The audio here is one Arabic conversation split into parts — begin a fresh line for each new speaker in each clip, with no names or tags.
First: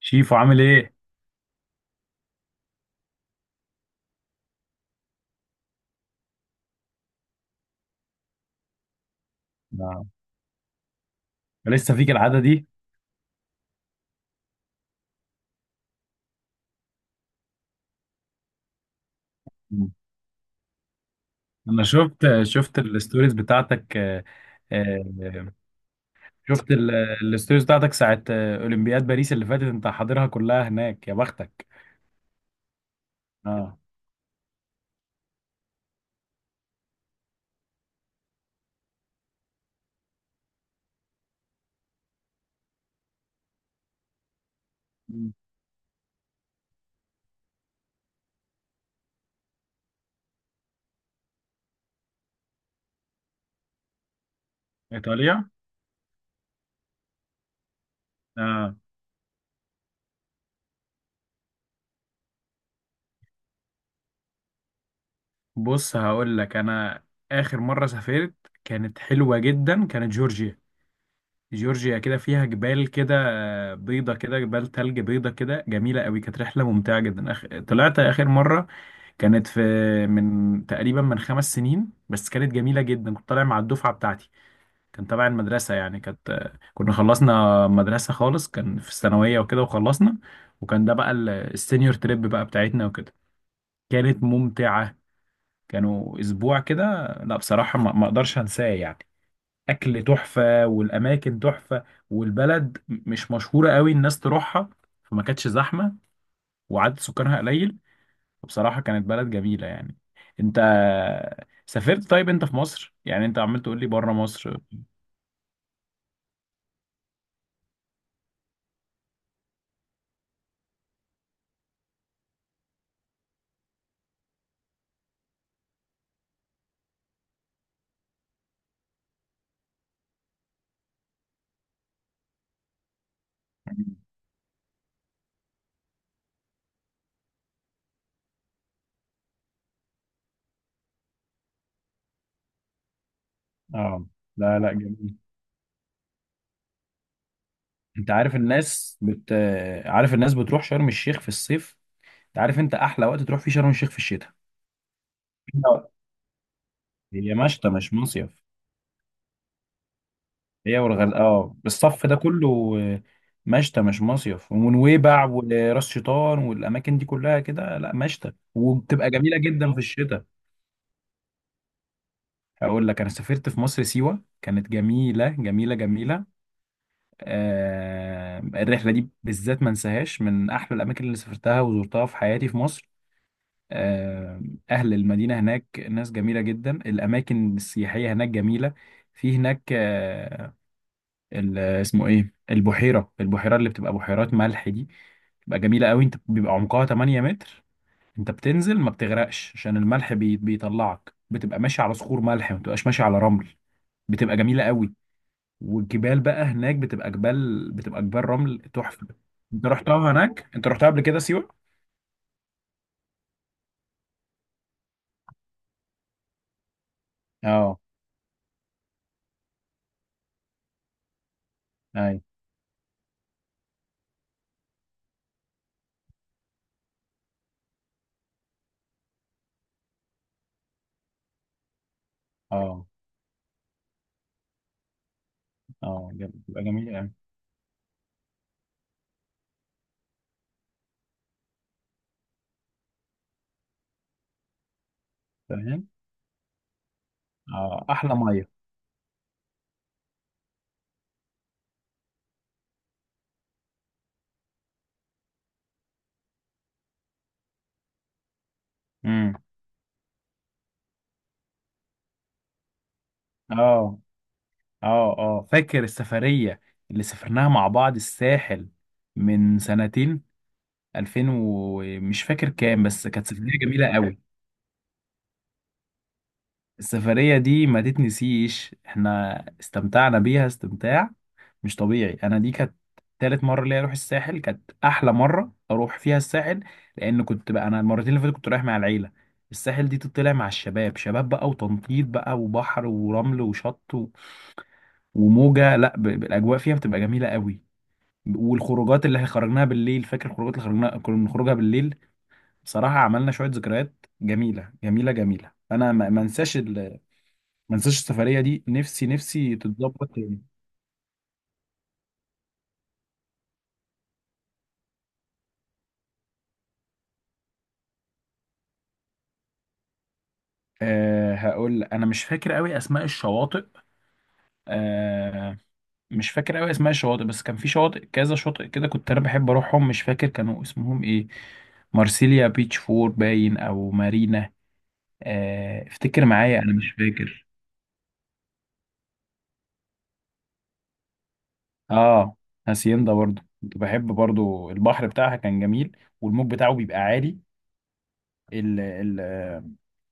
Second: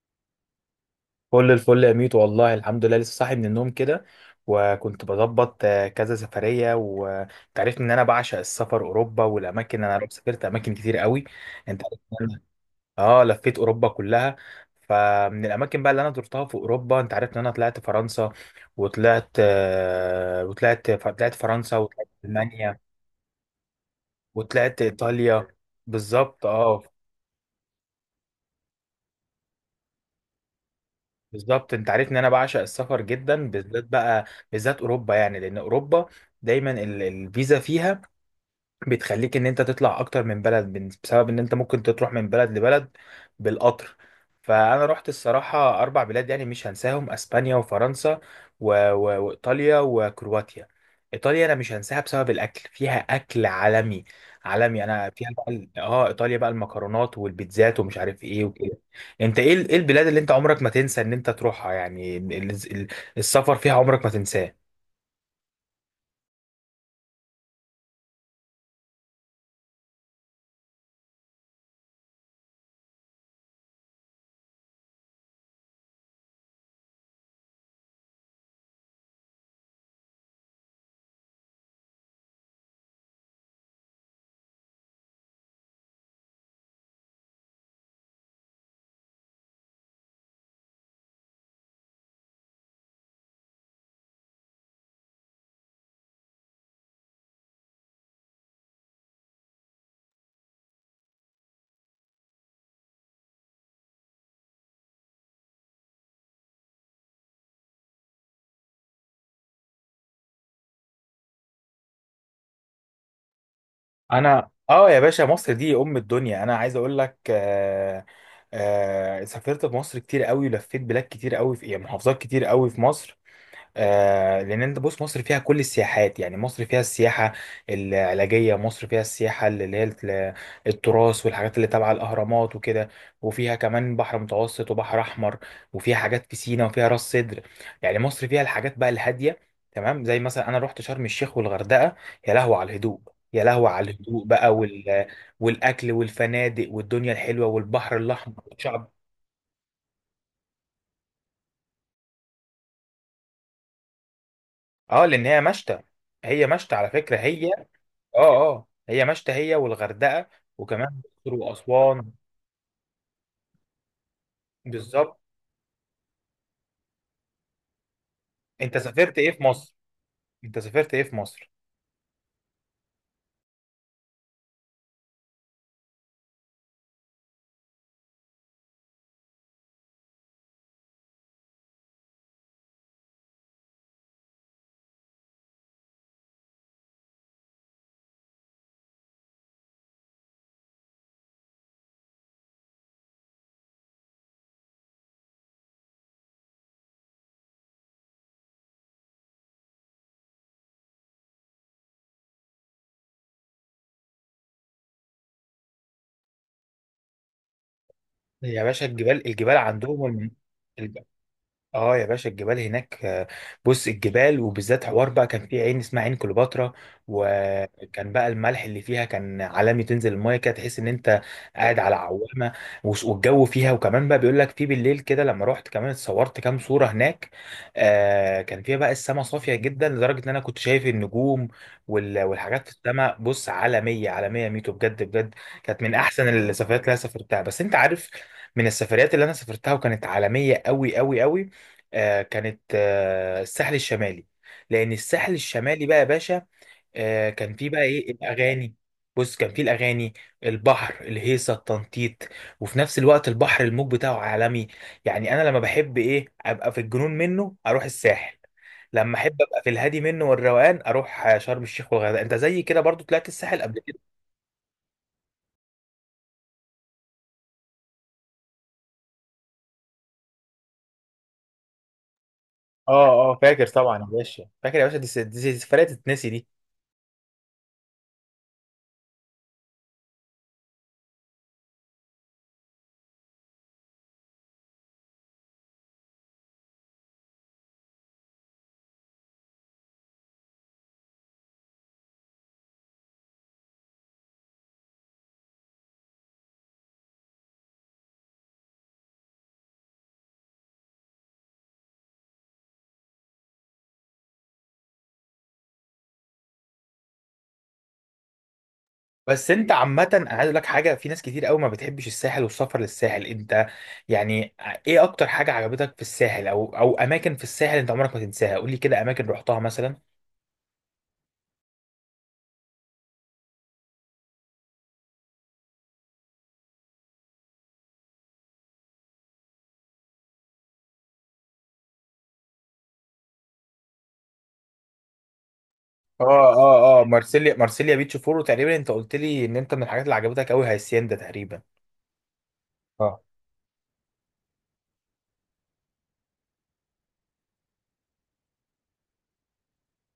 شيفو عامل ايه؟
كل الفل يا ميت، والله الحمد لله، لسه صاحي من النوم كده. وكنت بظبط كذا سفرية، وانت عارف ان انا بعشق السفر، اوروبا والاماكن. انا
نعم.
سافرت اماكن كتير قوي. انت
لسه
عارف
فيك
إن أنا-
العادة دي؟
اه، لفيت اوروبا كلها. فمن الاماكن بقى اللي انا زرتها في اوروبا، انت عارف ان انا طلعت فرنسا.
مم.
وطلعت فرنسا،
انا
وطلعت
شفت
المانيا،
الستوريز بتاعتك،
وطلعت
آه.
ايطاليا. بالظبط،
شفت
اه.
ال- الستوريز بتاعتك ساعة اولمبياد باريس اللي فاتت انت حاضرها كلها هناك، يا بختك.
بالظبط، انت عارف ان انا بعشق السفر جدا،
اه.
بالذات بقى، بالذات اوروبا يعني، لان اوروبا دايما الفيزا فيها بتخليك ان انت تطلع اكتر من بلد، بسبب ان انت ممكن تروح من بلد لبلد بالقطر. فانا رحت
مم.
الصراحة اربع بلاد يعني مش هنساهم: اسبانيا، وفرنسا، وايطاليا، وكرواتيا. ايطاليا انا مش هنساها بسبب الاكل، فيها اكل عالمي عالمي. انا فيها
ايطاليا.
بقى ايطاليا بقى المكرونات والبيتزات، ومش عارف ايه
اه.
وكده. انت ايه ايه البلاد اللي انت عمرك ما تنسى ان انت تروحها؟ يعني السفر فيها عمرك ما تنساه.
بص، هقول لك انا اخر مرة سافرت كانت حلوة جدا، كانت جورجيا. جورجيا كده فيها جبال كده، بيضة كده، جبال تلج بيضة كده، جميلة قوي. كانت رحلة ممتعة جدا. طلعت آخر مرة كانت في، من تقريبا من 5 سنين بس، كانت جميلة جدا. كنت طالع مع الدفعة بتاعتي، كان تبع المدرسة يعني. كانت خلصنا مدرسة خالص، كان في الثانوية وكده وخلصنا، وكان ده بقى السينيور تريب بقى بتاعتنا وكده. كانت ممتعة، كانوا أسبوع كده. لا بصراحة، ما أقدرش أنساه يعني. أكل تحفة والأماكن تحفة، والبلد مش مشهورة قوي الناس تروحها، فما كانتش زحمة، وعدد سكانها قليل. بصراحة كانت بلد جميلة يعني. انت سافرت؟ طيب انت في مصر، يعني انت عمال تقول لي بره
انا،
مصر.
اه يا باشا، مصر دي ام الدنيا. انا عايز اقول لك، سافرت في مصر كتير قوي، ولفيت بلاد كتير قوي في، يعني، محافظات كتير قوي في مصر. لان انت بص، مصر فيها كل السياحات. يعني مصر فيها السياحه العلاجيه، مصر فيها السياحه اللي هي التراث، والحاجات اللي تبع الاهرامات وكده. وفيها كمان بحر متوسط وبحر احمر، وفيها حاجات في سينا، وفيها راس سدر. يعني مصر فيها الحاجات بقى الهاديه، تمام، زي مثلا انا رحت شرم الشيخ والغردقه. يا لهو على الهدوء، يا لهو على
اه.
الهدوء بقى
لا لا، جميل.
والاكل والفنادق والدنيا الحلوه، والبحر
انت عارف
الاحمر والشعب.
الناس عارف الناس بتروح شرم الشيخ في الصيف؟ انت عارف انت احلى وقت تروح فيه شرم الشيخ في الشتاء.
اه، لان هي مشتى.
لا.
هي مشتى على فكره،
هي
هي.
مشتى مش
اه
مصيف.
اه هي مشتى، هي والغردقه،
هي
وكمان
والغردقه،
الاقصر
اه، الصف
واسوان.
ده كله، مشتى مش مصيف.
بالظبط.
ونويبع وراس شيطان والاماكن دي كلها كده، لا مشتى،
انت
وبتبقى
سافرت ايه
جميله
في
جدا
مصر
في الشتاء.
انت سافرت ايه في مصر؟
هقول لك انا سافرت في مصر سيوة، كانت جميلة جميلة جميلة. آه، الرحلة دي بالذات ما انساهاش، من احلى الاماكن اللي سافرتها وزرتها في حياتي في مصر. آه. اهل المدينة هناك ناس جميلة جدا، الاماكن السياحية هناك جميلة. في هناك آه، اسمه ايه، البحيرة، البحيرة اللي بتبقى بحيرات ملح دي، بتبقى جميلة قوي. انت بيبقى عمقها 8 متر، انت بتنزل ما بتغرقش، عشان الملح بيطلعك. بتبقى ماشي على صخور ملح، ما بتبقاش ماشي على رمل. بتبقى جميلة قوي. والجبال بقى هناك بتبقى جبال، بتبقى جبال
يا
رمل
باشا،
تحفة.
الجبال
انت
عندهم
رحتها هناك؟ انت رحتها قبل كده سيوة؟
اه يا باشا الجبال هناك، بص، الجبال وبالذات حوار بقى، كان في عين اسمها عين كليوباترا.
اه.
وكان بقى الملح اللي فيها كان عالمي، تنزل المايه كده تحس ان انت قاعد على
اي.
عوامه. والجو فيها، وكمان بقى بيقول لك في بالليل كده، لما رحت كمان اتصورت كام صوره هناك. كان فيها بقى السماء صافيه جدا لدرجه ان انا كنت شايف النجوم والحاجات في
اه
السماء، بص، عالميه عالميه، ميتو، بجد بجد. كانت من
اه،
احسن
بتبقى
السفريات اللي انا
جميلة قوي.
سافرتها، بس انت عارف، من السفريات اللي انا سافرتها وكانت عالميه قوي قوي قوي، كانت الساحل الشمالي. لان الساحل الشمالي
فاهم.
بقى يا باشا، كان فيه بقى
اه،
ايه
احلى مية.
الاغاني. بص، كان فيه الاغاني، البحر، الهيصه، التنطيط، وفي نفس الوقت البحر الموج بتاعه عالمي. يعني انا لما بحب ايه ابقى في الجنون منه، اروح الساحل. لما
امم.
احب ابقى في الهادي منه والروقان، اروح شرم الشيخ والغردقه. انت زي كده برضو طلعت الساحل قبل كده؟
اه اه اه، فاكر السفرية اللي سافرناها مع بعض، الساحل، من سنتين، 2000 ومش فاكر كام،
اه،
بس كانت
اه،
سفرية
فاكر طبعا
جميلة
يا
قوي.
باشا، فاكر يا باشا، دي سفرية تتنسي دي.
السفرية دي ما تتنسيش، احنا استمتعنا بيها استمتاع مش طبيعي. انا دي كانت تالت مرة ليا اروح الساحل، كانت احلى مرة اروح فيها الساحل، لان كنت بقى انا المرتين اللي فاتت كنت رايح مع العيلة. الساحل دي تطلع مع الشباب، شباب بقى وتنطيط بقى وبحر ورمل وشط و... وموجة لا ب... ب- الاجواء فيها بتبقى جميلة قوي. والخروجات اللي خرجناها بالليل، فاكر الخروجات اللي خرجناها كنا بنخرجها بالليل؟ بصراحة عملنا شوية ذكريات جميلة جميلة جميلة، انا ما انساش، ما انساش السفريه دي. نفسي
بس
نفسي
انت عامة،
تتظبط
انا عايز
تاني.
اقول لك حاجة، في ناس كتير قوي ما بتحبش الساحل والسفر للساحل. انت يعني، ايه اكتر حاجة عجبتك في الساحل، او اماكن في الساحل انت عمرك ما تنساها؟ قول لي كده اماكن رحتها مثلا.
أه هقول، انا مش فاكر قوي اسماء الشواطئ. أه، مش فاكر قوي اسماء الشواطئ، بس كان في شواطئ، كذا شاطئ كده كنت انا بحب اروحهم، مش فاكر كانوا اسمهم ايه. مارسيليا بيتش فور باين، او مارينا. أه افتكر
اه،
معايا، انا مش
اه، اه،
فاكر.
مارسيليا بيتش فورو تقريبا، انت قلت لي ان انت، من الحاجات اللي عجبتك قوي، هاسيندا تقريبا.
اه. هاسيندا
اه،
برضو كنت بحب، برضو البحر بتاعها كان جميل، والموج بتاعه بيبقى عالي. ال ال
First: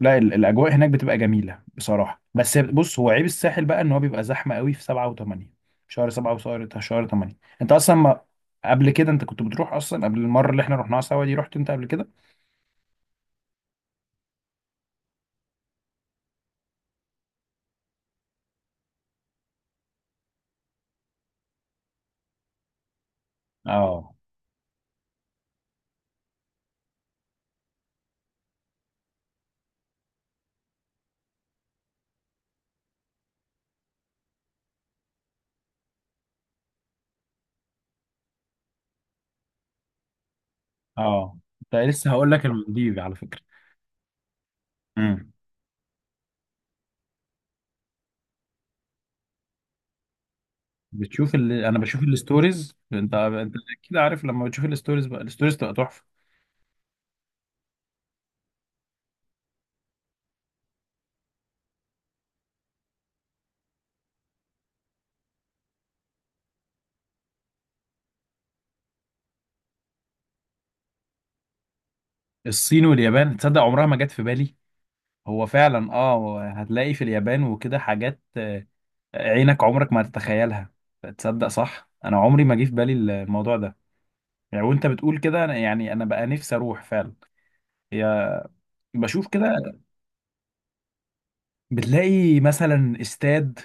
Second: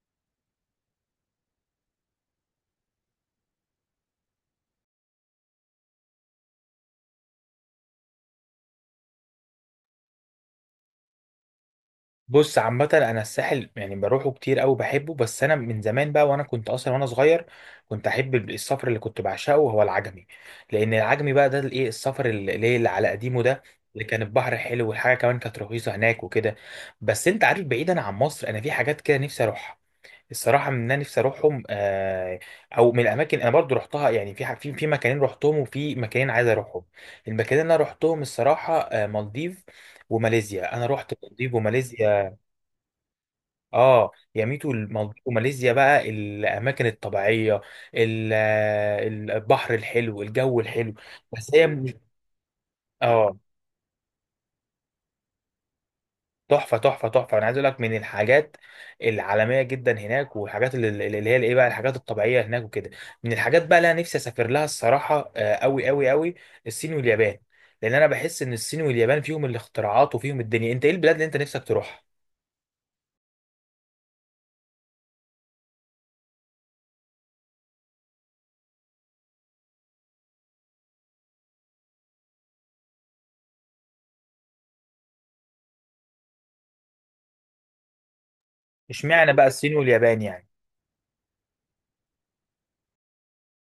لا، الاجواء هناك بتبقى جميله بصراحه. بس بص، هو عيب الساحل بقى ان هو بيبقى زحمه قوي في 7 و8، شهر 7 وشهر 8. انت اصلا ما، قبل كده انت كنت بتروح اصلا قبل المره اللي احنا رحناها سوا دي؟ رحت انت قبل كده؟
بص، عامة أنا الساحل يعني بروحه كتير أوي، بحبه. بس أنا من زمان بقى، وأنا كنت أصلا وأنا صغير، كنت أحب السفر اللي كنت بعشقه هو العجمي. لأن العجمي بقى ده الإيه، السفر اللي على قديمه ده، اللي
اه.
كان البحر حلو، والحاجة كمان كانت رخيصة هناك وكده. بس أنت عارف، بعيدا عن مصر، أنا في حاجات كده نفسي أروحها الصراحة، من، أنا نفسي أروحهم. أو من الأماكن أنا برضو رحتها، يعني في في مكانين رحتهم، وفي مكانين عايز أروحهم. المكانين اللي أنا رحتهم الصراحة، مالديف وماليزيا. أنا رحت
اه،
مالديف
انت لسه،
وماليزيا.
هقول لك، المالديف على فكره.
اه يا ميتو، المالديف
امم.
وماليزيا بقى، الاماكن الطبيعيه، ال- البحر الحلو، الجو الحلو.
بتشوف
بس هي
اللي انا
مش،
بشوف الستوريز، انت
اه،
انت اكيد عارف. لما بتشوف الستوريز بقى، الستوريز تبقى تحفه.
تحفه تحفه تحفه. انا عايز اقول لك، من الحاجات العالميه جدا هناك، والحاجات اللي هي الايه بقى، الحاجات الطبيعيه هناك وكده. من الحاجات بقى اللي انا نفسي اسافر لها الصراحه، قوي قوي قوي، الصين واليابان. لان انا بحس ان الصين واليابان فيهم الاختراعات وفيهم الدنيا. انت ايه البلاد اللي انت نفسك تروحها؟
الصين واليابان؟ تصدق عمرها ما جت في بالي. هو فعلا، اه، هتلاقي في اليابان وكده حاجات عينك عمرك ما تتخيلها. تصدق صح، انا عمري ما جه في بالي الموضوع ده. يعني وانت بتقول كده، يعني انا بقى نفسي اروح فعلا. هي، بشوف
اشمعنى بقى
كده
الصين واليابان يعني؟
بتلاقي مثلا استاد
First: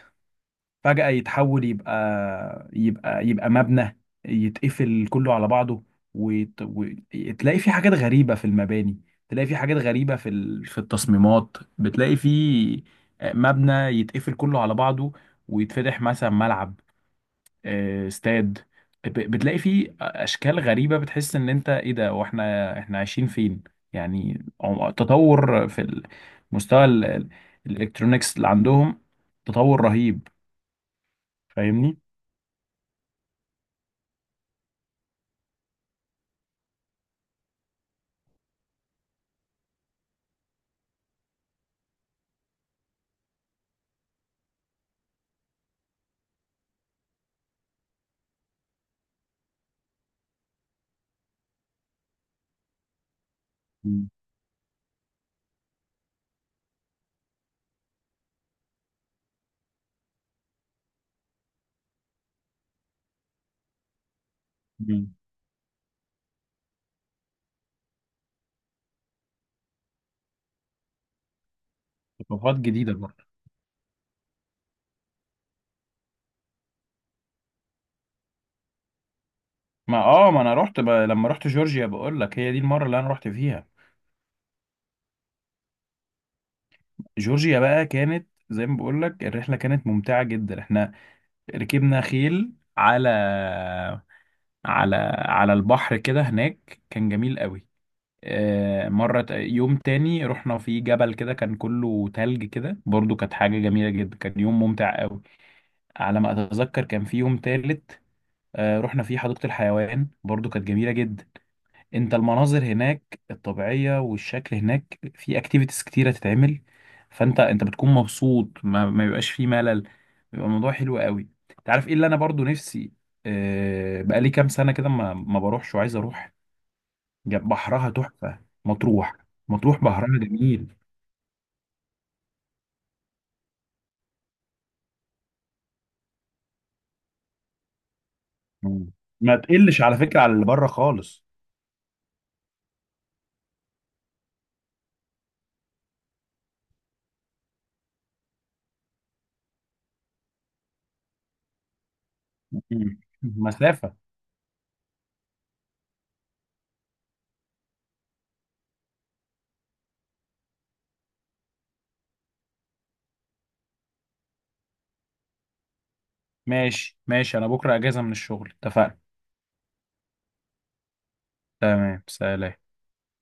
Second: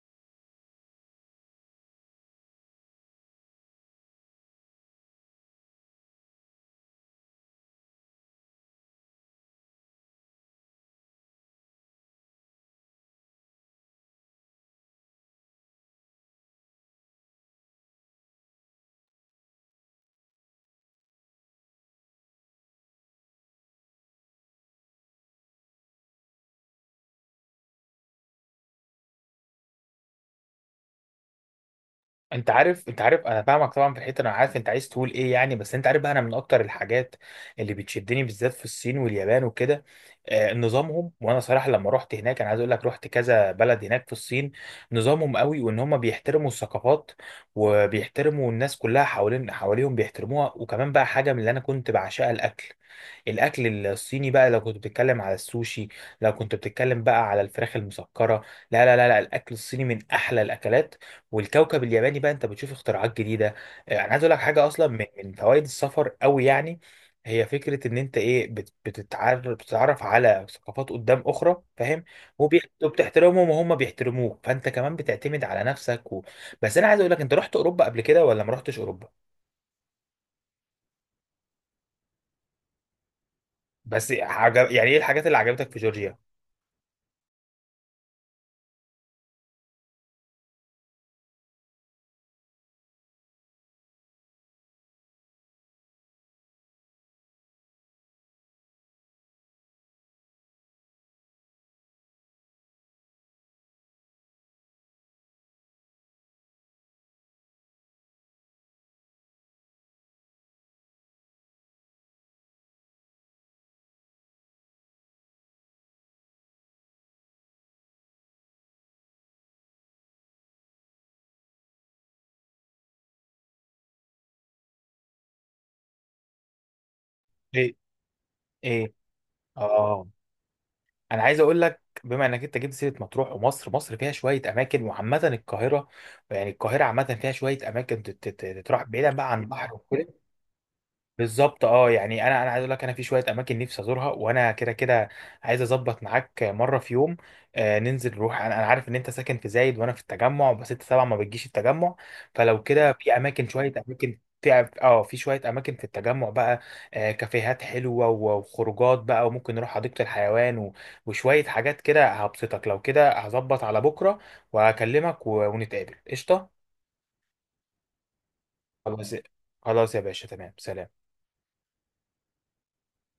فجأة يتحول يبقى مبنى، يتقفل كله على بعضه. وتلاقي في حاجات غريبة في المباني، تلاقي في حاجات غريبة في في التصميمات. بتلاقي في مبنى يتقفل كله على بعضه، ويتفتح مثلا ملعب، استاد، بتلاقي فيه اشكال غريبه، بتحس ان انت ايه ده، واحنا عايشين فين يعني. تطور في المستوى الالكترونيكس اللي عندهم، تطور رهيب. فاهمني.
انت عارف انا فاهمك طبعا في الحته، انا عارف انت عايز تقول ايه يعني. بس انت عارف بقى، انا من اكتر الحاجات اللي بتشدني بالذات في الصين واليابان وكده، نظامهم. وانا صراحه لما رحت هناك، انا عايز اقول لك، رحت كذا بلد هناك في الصين. نظامهم قوي، وان هم بيحترموا الثقافات، وبيحترموا الناس كلها حوالين حواليهم، بيحترموها. وكمان بقى حاجه من اللي انا كنت بعشقها، الاكل. الاكل
مم.
الصيني بقى، لو كنت بتتكلم على السوشي، لو كنت بتتكلم بقى على الفراخ المسكره، لا، لا، لا، لا، الاكل الصيني من احلى الاكلات. والكوكب الياباني بقى، انت بتشوف اختراعات جديده. انا عايز اقول لك حاجه اصلا، من
مم.
من فوائد السفر قوي يعني، هي فكره ان انت ايه، بتتعرف على ثقافات قدام اخرى، فاهم؟
ثقافات جديده برضه.
وبتحترمهم وهم بيحترموك، فانت كمان بتعتمد على نفسك. بس انا عايز اقول لك، انت رحت اوروبا قبل كده ولا ما رحتش اوروبا؟
ما اه ما انا لما رحت جورجيا بقول لك، هي دي المره اللي انا رحت فيها.
يعني ايه الحاجات اللي عجبتك في جورجيا؟
جورجيا بقى كانت زي ما بقول لك، الرحله كانت ممتعه جدا. احنا ركبنا خيل على على البحر كده، هناك كان جميل قوي. آه، مرة يوم تاني رحنا في جبل كده كان كله تلج كده، برضو كانت حاجة جميلة جدا، كان يوم ممتع قوي. على ما أتذكر كان في يوم تالت، آه، رحنا فيه حديقة الحيوان، برضو كانت جميلة جدا. انت المناظر هناك الطبيعية والشكل، هناك في اكتيفيتيز كتيرة تتعمل، فانت بتكون مبسوط، ما بيبقاش فيه ملل، بيبقى الموضوع حلو قوي. تعرف ايه اللي انا برضو نفسي، بقالي كام سنة كده ما بروحش وعايز اروح.
ايه،
بحرها تحفة.
ايه،
مطروح. مطروح
اه،
بحرها جميل.
انا عايز اقول لك، بما انك انت جبت سيره مطروح ومصر، مصر فيها شويه اماكن. وعامه القاهره، يعني القاهره عامه فيها شويه اماكن تتراح
مم.
بعيدا بقى
ما
عن البحر
تقلش على
وكده.
فكرة على اللي بره خالص.
بالظبط، اه يعني انا عايز اقول لك، انا في شويه اماكن نفسي ازورها، وانا كده كده عايز اظبط معاك مره في يوم، ننزل نروح. انا عارف ان انت ساكن في زايد، وانا في التجمع، بس انت طبعا ما بتجيش التجمع. فلو كده،
مم.
في اماكن، شويه
مسافة.
اماكن، في شويه اماكن في التجمع بقى، كافيهات حلوه، وخروجات بقى، وممكن نروح حديقه الحيوان وشويه حاجات كده هبسطك. لو كده هظبط على بكره وهكلمك، ونتقابل، قشطه.
ماشي ماشي، أنا بكرة أجازة من الشغل. اتفقنا.
خلاص. خلاص يا باشا، تمام، سلام.
تمام سلام.